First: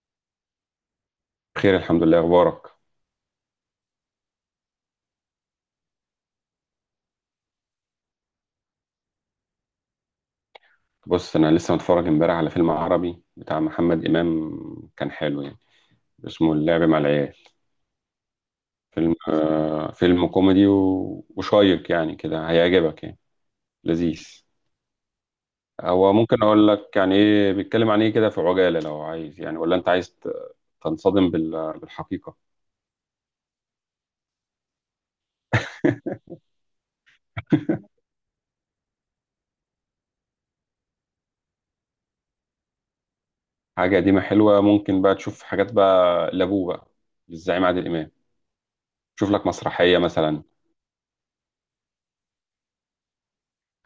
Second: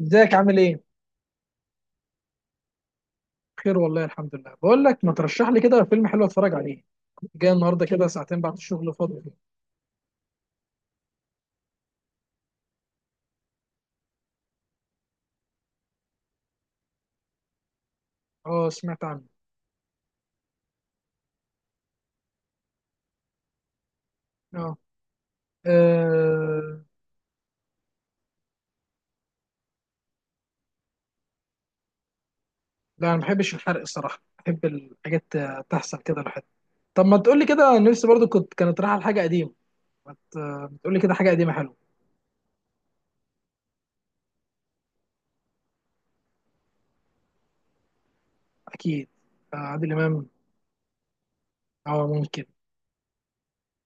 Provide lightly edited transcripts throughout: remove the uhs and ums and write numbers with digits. ازيك؟ عامل ايه؟ بخير الحمد لله، اخبارك. بخير والله الحمد لله. بقول لك، ما ترشح لي كده فيلم حلو اتفرج عليه. كنت جاي النهارده كده ساعتين بعد الشغل فاضي. بص، انا لسه متفرج امبارح على فيلم عربي بتاع محمد امام. كان حلو يعني. اسمه اللعب مع العيال. اه، سمعت فيلم عنه. فيلم كوميدي وشيق يعني كده، هيعجبك يعني. لذيذ. اه. هو ممكن اقول آه، لك يعني ايه بيتكلم عن ايه كده في عجالة، لو عايز يعني، ولا انت عايز تنصدم بالحقيقة؟ لا انا ما بحبش الحرق الصراحه، بحب الحاجات تحصل كده لحد. طب ما تقول لي كده، نفسي برضو كنت كانت رايحه لحاجه قديمه. ما تقول لي كده حاجه قديمه حلوه. حاجة قديمة حلوة، ممكن بقى تشوف حاجات بقى لابوه بقى، للزعيم عادل امام. اكيد. شوف لك عادل مسرحية امام. مثلا. اه ممكن.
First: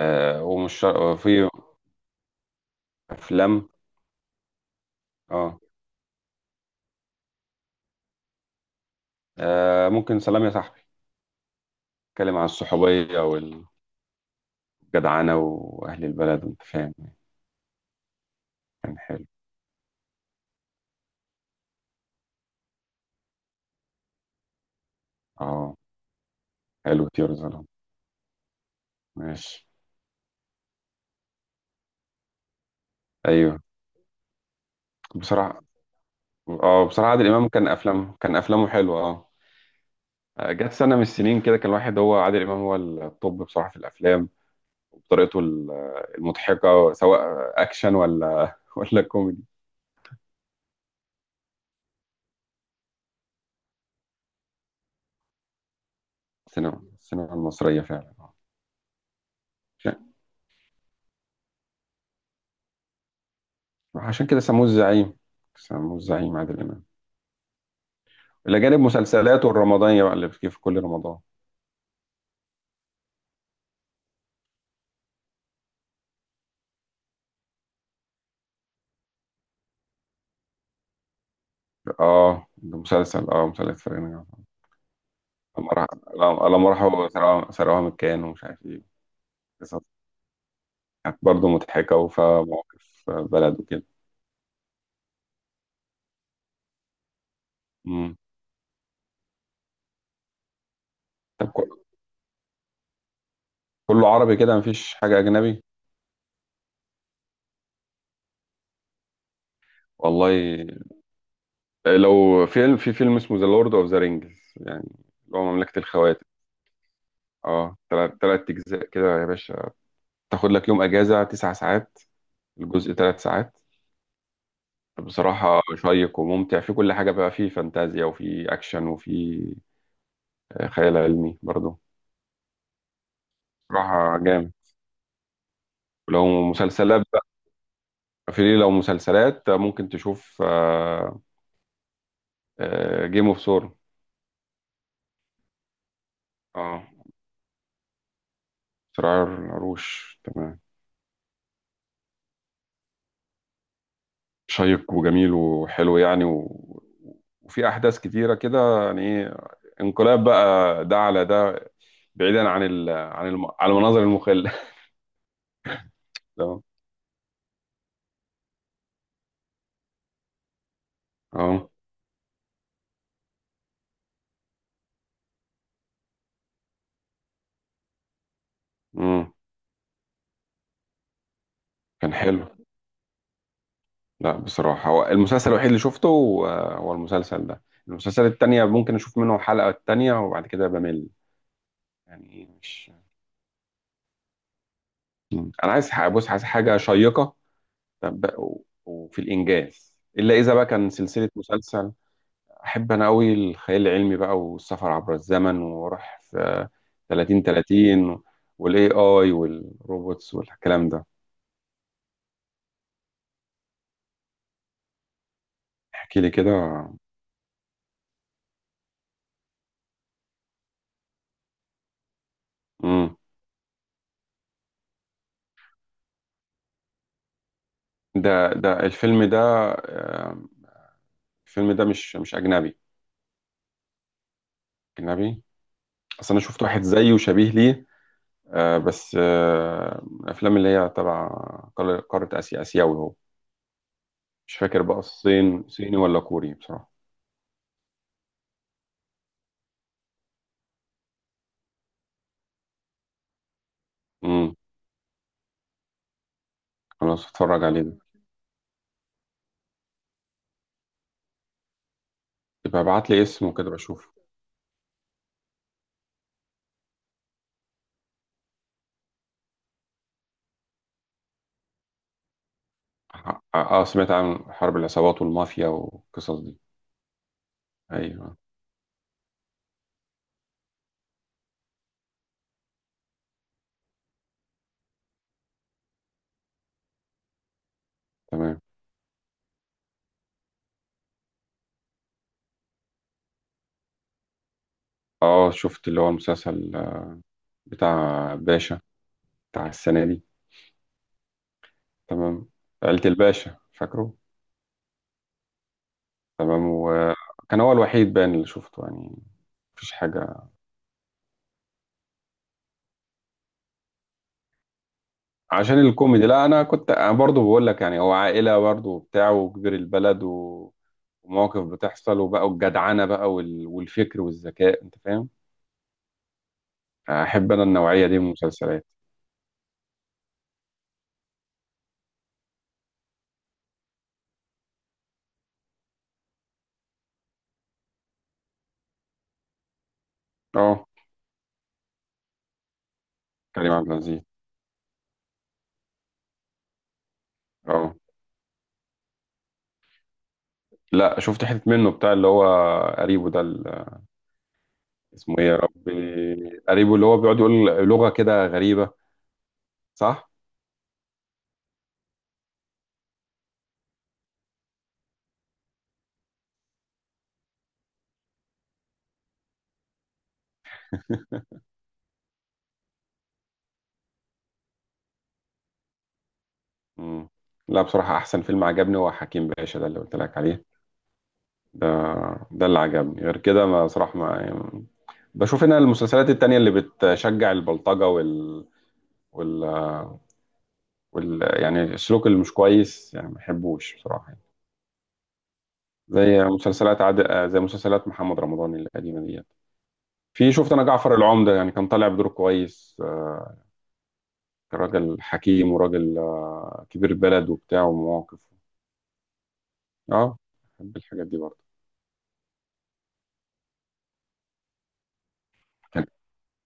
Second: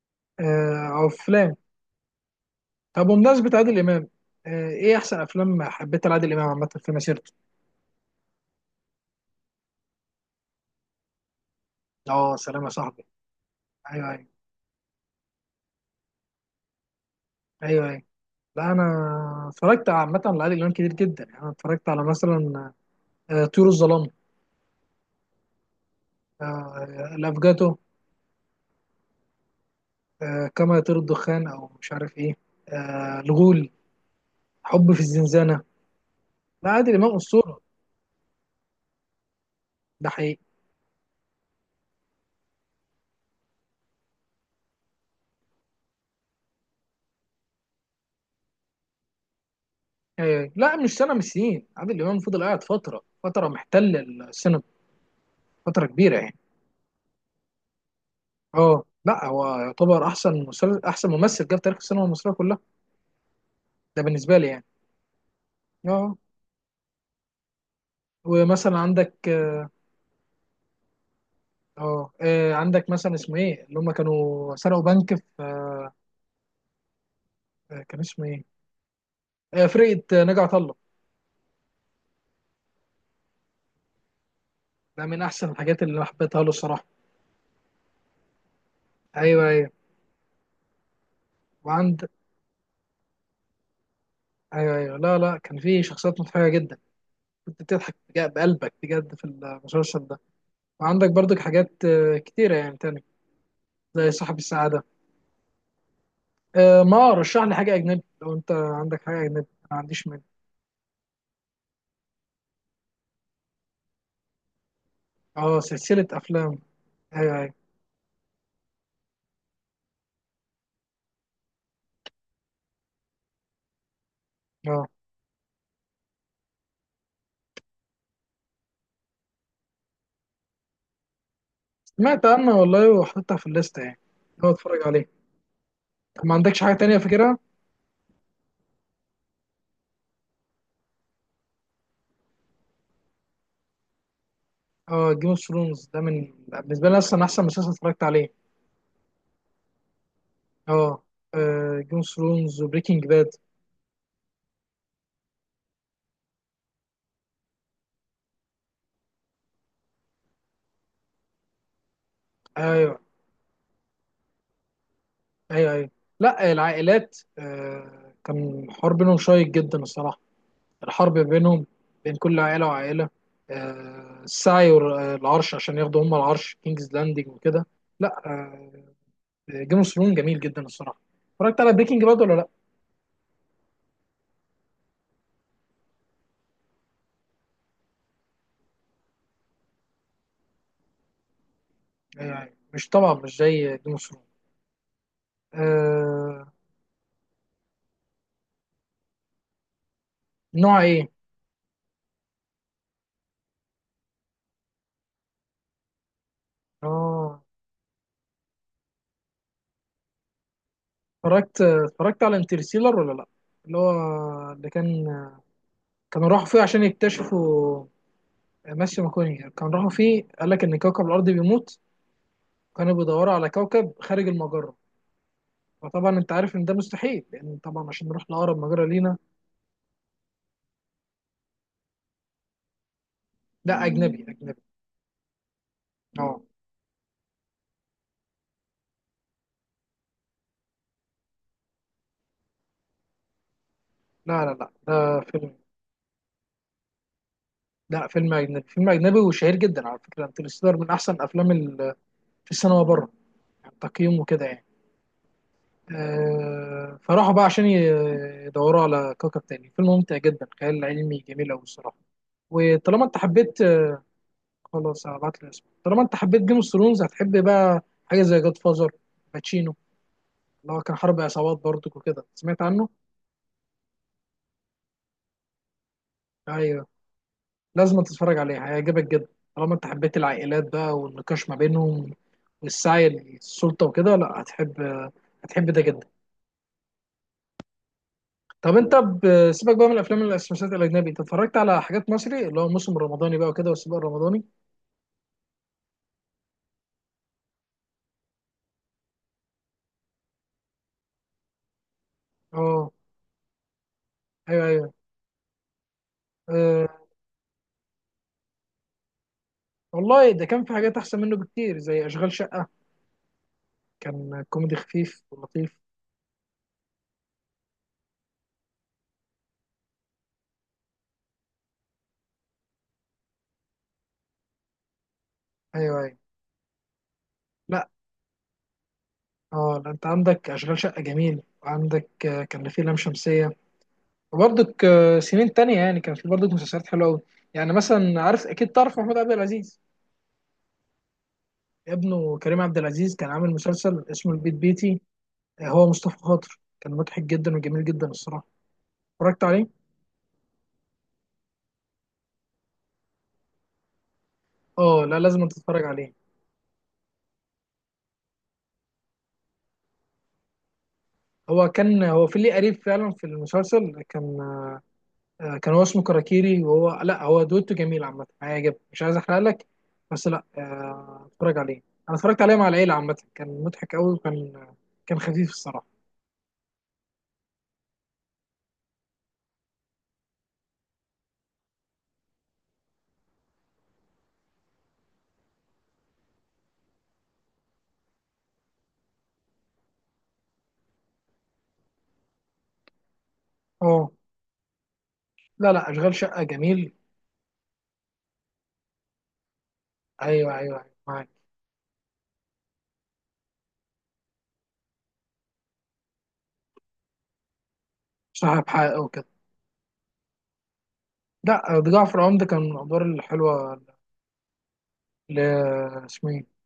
آه ومش او في افلام. طب بمناسبه افلام. عادل امام، ايه احسن اه افلام حبيتها لعادل امام عامه في مسيرته؟ آه ممكن. سلام يا صاحبي، اه، اتكلم عن سلام يا صاحبي. الصحوبية ايوه ايوه. والجدعنة وأهل البلد وأنت فاهم. ايوه ايوه. لا انا كان حلو. اتفرجت عامه على عادل امام كتير جدا يعني. انا اتفرجت على مثلا طيور الظلام، اه حلو طيور الظلام. الافجاتو، ماشي. كما يطير الدخان او مش عارف ايه، أيوه. الغول، حب في الزنزانه. بصراحة لا اه، عادل بصراحة امام عادل إمام اسطوره، كان أفلامه حلوة اه. ده حقيقي. آه، جت سنة من السنين كده كان الواحد هو عادل إمام، هو الطب بصراحة في الأفلام، وبطريقته المضحكة، سواء أكشن ولا ولا كوميدي. لا مش سنه، مش سنين. عادل امام فضل قاعد فتره محتل السينما، فتره كبيره يعني. السينما المصرية فعلا. اه لا، هو يعتبر عشان احسن احسن ممثل جه في تاريخ السينما المصريه كلها، ده عشان بالنسبه كده لي يعني. سموه الزعيم. سموه اه. الزعيم عادل إمام، إلى ومثلا جانب عندك، مسلسلاته الرمضانية بقى اللي بتجي في كل رمضان. اه عندك مثلا اسمه ايه اللي هم كانوا سرقوا بنك في، كان اسمه ايه، فرقه ناجي عطا الله. اه ده مسلسل فرقة ناجي ده من احسن الحاجات اللي أنا حبيتها له لما الصراحه. راحوا سرقوها من الكيان ومش عارف ايه. ايوه ايوه. قصص كانت برضه مضحكة وعند، وفيها مواقف بلد وكده. ايوه ايوه. لا لا، كان في شخصيات مضحكه جدا، كنت بتضحك مم. بقلبك بجد في المسلسل ده. وعندك برضك طب حاجات كتيره يعني تاني، كله زي عربي صاحب كده، السعاده. مفيش حاجة أجنبي. ما رشح لي حاجه اجنبي، لو انت عندك حاجه اجنبي ما عنديش مانع. والله لو فيلم، في فيلم اسمه ذا لورد اوف ذا رينجز يعني، اللي هو اه، مملكة سلسله الخواتم. افلام. ايوه ايوه. اه تلات أجزاء كده يا باشا. تاخد لك يوم أجازة تسع ساعات، الجزء تلات ساعات. اه، بصراحة شيق وممتع في كل حاجة، بقى فيه فانتازيا وفي أكشن وفي خيال علمي برضو. سمعت عنها والله وحطيتها في الليسته يعني. بصراحة هو جامد. اتفرج عليها؟ ما ولو عندكش حاجه تانية مسلسلات بقى، فاكرها؟ في لو مسلسلات ممكن تشوف جيم اوف ثرونز. اه، جيم اوف ثرونز ده من اه بالنسبه لي اصلا احسن مسلسل اتفرجت عليه. صراع العروش تمام. اه، جيم اوف ثرونز وبريكنج باد. شيق وجميل وحلو يعني و... وفي أحداث كتيرة كده، يعني إيه، انقلاب بقى ده على ده، بعيدا عن ال... ايوه عن الم... على المناظر المخلة. ايوه. ايوه. لا تمام. العائلات آه، كان حوار بينهم شيق جدا الصراحه، الحرب بينهم، اه. بين كل عائله وعائله، آه السعي والعرش عشان ياخدوا هم العرش كينجز لاندنج وكده. لا آه، مم. جيم اوف ثرونز جميل جدا الصراحه. اتفرجت على بريكنج كان باد ولا حلو. لا؟ لا بصراحة، هو المسلسل الوحيد اللي شفته هو المسلسل ده. المسلسل التانية ممكن أشوف منه حلقة التانية وبعد كده بمل، يعني يعني مش، مش. طبعا مش زي جيم اوف ثرونز. مم. أنا عايز بص، عايز آه. حاجة شيقة. طب- و- وفي الإنجاز إلا إذا بقى نوع كان ايه؟ سلسلة مسلسل. أحب أنا أوي الخيال العلمي بقى والسفر عبر الزمن وأروح في اه. 30 30 والاي اي والروبوتس والكلام ده. اتفرجت، اتفرجت على انترستيلر ولا لا؟ اللي هو، اللي كان، احكي كانوا لي راحوا كده. فيه عشان يكتشفوا، ماسيو ماكوني، كانوا راحوا فيه قال لك ان كوكب الارض بيموت، كانوا مم. بيدوروا على كوكب خارج المجره، فطبعا انت عارف ان ده مستحيل لان طبعا عشان نروح ده لاقرب ده مجره لينا. الفيلم ده؟ آه، الفيلم ده مش أجنبي؟ لا اجنبي اجنبي. أجنبي. أصل اه، أنا شفت واحد زيه وشبيه ليه آه بس آه من الأفلام اللي هي تبع قارة آسيا، آسيوي هو. لا لا مش لا، فاكر بقى ده فيلم، الصين صيني ولا كوري بصراحة. لا فيلم اجنبي، فيلم اجنبي وشهير جدا على فكره. انترستيلر من احسن افلام في السينما بره، يعني تقييمه كده امم يعني. خلاص فراحوا بقى اتفرج عليه ده. يدوروا على كوكب تاني. فيلم ممتع جدا، خيال علمي جميل أوي الصراحة. يبقى وطالما ابعت أنت لي اسمه حبيت، كده بشوف. خلاص هبعت لي اسمه. طالما أنت حبيت جيم اوف ثرونز، هتحب بقى حاجة زي جاد فازر باتشينو، اللي هو كان حرب عصابات برضك وكده. سمعت عنه؟ اه سمعت عن حرب العصابات والمافيا والقصص دي. أيوه. لازم ايوه تتفرج عليه، هيعجبك جدا. طالما أنت حبيت العائلات بقى والنقاش ما بينهم والسعي للسلطة وكده، لا هتحب، هتحب ده جدا. تمام. طب انت سيبك بقى من الافلام والمسلسلات الاجنبي، انت اتفرجت على حاجات مصري اللي هو موسم الرمضاني بقى وكده والسباق الرمضاني؟ اه شفت اللي هو المسلسل بتاع باشا بتاع السنة دي. تمام. اه. عيلة الباشا فاكره. ايوه ايوه. تمام، أه وكان هو الوحيد بان اللي شفته يعني. مفيش والله، حاجة. ده كان في حاجات احسن منه بكتير زي اشغال شقه، كان كوميدي خفيف ولطيف. عشان الكوميدي، لا انا كنت أنا برضو بقول لك يعني، هو عائله برضو وبتاع وكبير البلد و... ومواقف بتحصل، وبقى الجدعنه بقى والفكر والذكاء انت فاهم. ايوه ايوه. احب انا لا النوعيه دي من المسلسلات. اه لا، انت عندك اشغال شقه جميل، وعندك كان في لام شمسيه، وبرضك سنين تانية يعني كان في برضك مسلسلات حلوه قوي. يعني مثلا، عارف اكيد، تعرف محمود عبد العزيز؟ اه ابنه كريم عبد العزيز كان عامل كريم عبد مسلسل العزيز. اسمه البيت بيتي، هو مصطفى خاطر، كان مضحك جدا وجميل اه جدا الصراحه. اتفرجت عليه؟ لا، شفت حته منه بتاع اللي هو قريبه ده اه لا، اسمه ايه لازم يا تتفرج عليه. ربي، قريبه اللي هو بيقعد يقول لغه كده غريبه، صح؟ هو كان هو في ليه قريب فعلا في المسلسل كان، كان هو اسمه كراكيري، وهو لا، هو دويتو جميل عامه، هيعجبك، مش عايز احرق لك، بس لا اتفرج عليه. انا اتفرجت عليه مع العيله عامه، كان مضحك قوي وكان، كان خفيف الصراحه. مم. لا بصراحه، احسن فيلم عجبني هو حكيم باشا ده اللي قلت لك عليه. ده ده اللي عجبني، غير كده ما صراحة ما يعني بشوف ان المسلسلات التانية اللي بتشجع البلطجة وال وال يعني السلوك اللي مش كويس، يعني ما بحبوش اه بصراحة يعني. لا لا، اشغال شقه زي جميل. مسلسلات عاد آه، زي مسلسلات محمد رمضان القديمة ديت. في ايوه شفت ايوه انا ايوه، جعفر معاك. العمدة، يعني كان طالع بدور كويس كان راجل حكيم وراجل كبير بلد وبتاع ومواقف. صاحب حقه وكده. اه بحب الحاجات دي برضه. لا ده جعفر العمدة كان من الادوار الحلوه. ل، كان اسمه ايه؟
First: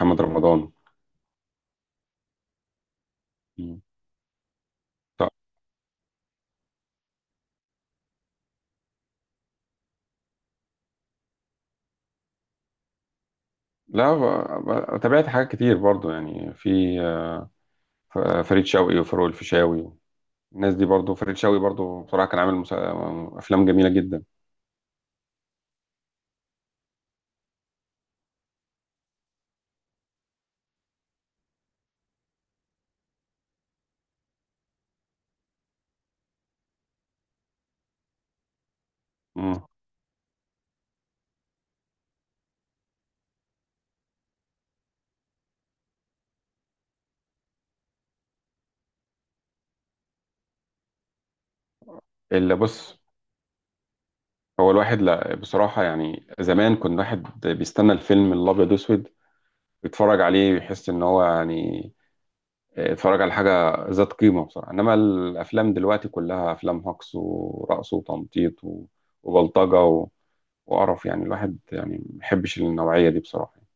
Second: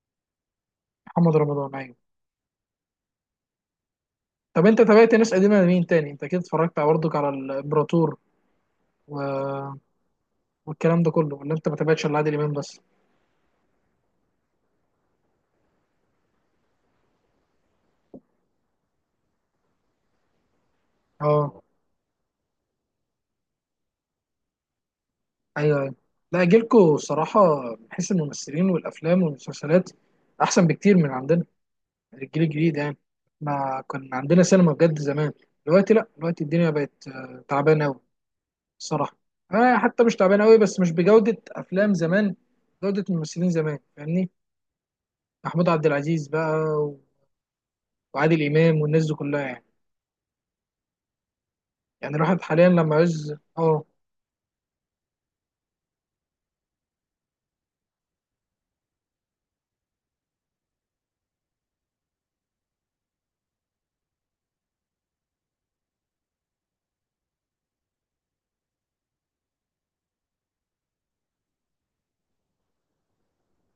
محمد رمضان. محمد رمضان، أيوة. مم. طب انت تابعت طب ناس قديمه لمين تاني؟ انت اكيد اتفرجت على، برضك على الامبراطور و... والكلام ده كله، ولا انت ما تابعتش الا عادل امام بس؟ لا تابعت حاجات كتير برضو يعني في فريد شوقي وفاروق الفيشاوي، الناس دي برضو. فريد شوقي اه. برضو بصراحة كان عامل أفلام جميلة جدا. ايوه ايوه. لا جيلكوا الصراحه، من حيث الممثلين والافلام والمسلسلات، احسن بكتير من عندنا، الجيل الجديد يعني. ما كان عندنا سينما بجد زمان. دلوقتي لا، دلوقتي الدنيا بقت تعبانه قوي الصراحه. مم. آه حتى مش تعبانه قوي، بس مش بجوده افلام زمان، جوده الممثلين زمان، فاهمني. محمود عبد العزيز بقى، و- وعادل امام والناس دي كلها يعني. يعني الواحد اللي حاليا لما بص، عايز اه. هو الواحد لا بصراحة يعني، زمان كان الواحد بيستنى الفيلم الأبيض وأسود يتفرج عليه ويحس إن هو يعني اتفرج على حاجة ذات قيمة بصراحة. إنما الأفلام دلوقتي كلها أفلام هجص ورقص وتنطيط وبلطجة وقرف، يعني الواحد يعني ما بيحبش النوعية دي بصراحة يعني.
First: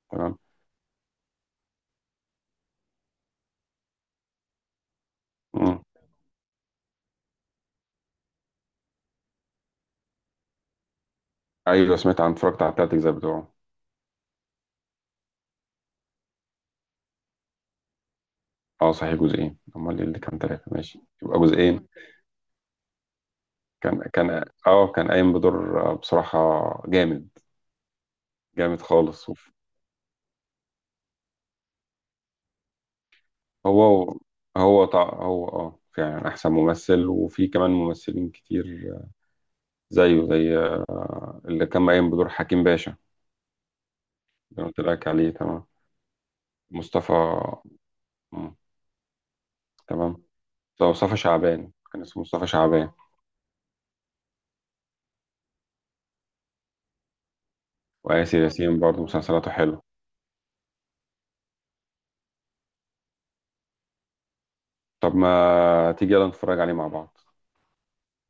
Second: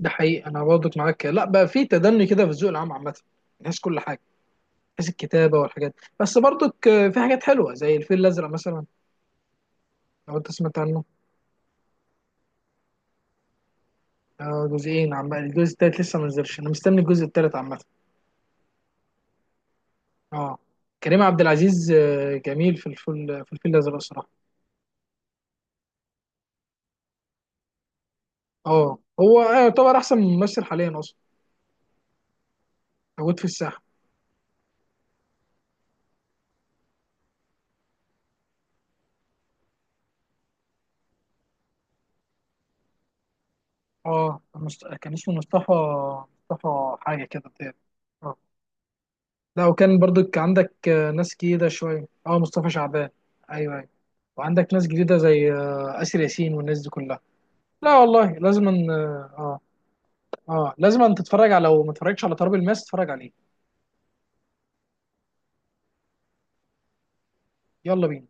ده تمام. حقيقي، انا برضك معاك، لا بقى في تدني كده في الذوق العام عامه، من حيث كل حاجه، من حيث الكتابه مم. والحاجات. بس برضك في حاجات حلوه زي الفيل الازرق مثلا، لو انت سمعت عنه. أيوه، سمعت عن، اتفرجت على التلات أجزاء بتوعه. جزئين، عم الجزء التالت لسه ما نزلش، انا مستني الجزء التالت عامه. اه صحيح جزئين، امال ايه اللي كان اه، ثلاثه؟ ماشي كريم يبقى عبد جزئين. العزيز جميل في الفل في الفيل الازرق كان صراحه. كان اه كان قايم بدور بصراحه جامد، جامد اه خالص هو يعتبر احسن ممثل حاليا اصلا موجود في الساحه. هو هو فعلا احسن ممثل، وفي كمان ممثلين كتير آه، زيه زي اللي كان قايم بدور حكيم باشا اه اللي قلت لك كان عليه. اسمه تمام مصطفى، مصطفى حاجه مصطفى. كده بتاع. آه. مم. لا وكان تمام، برضك عندك مصطفى ناس جديدة شعبان كان شوية، اسمه اه مصطفى مصطفى شعبان. شعبان. ايوه ايوه. وعندك ناس جديدة زي آسر ياسين والناس دي كلها. لا والله وآسر لازم ياسين أن برضه مسلسلاته اه، حلوه. اه لازم أن تتفرج على، لو ما اتفرجتش على تراب الماس تتفرج عليه. طب ما تيجي يلا نتفرج عليه مع بعض. يلا بينا.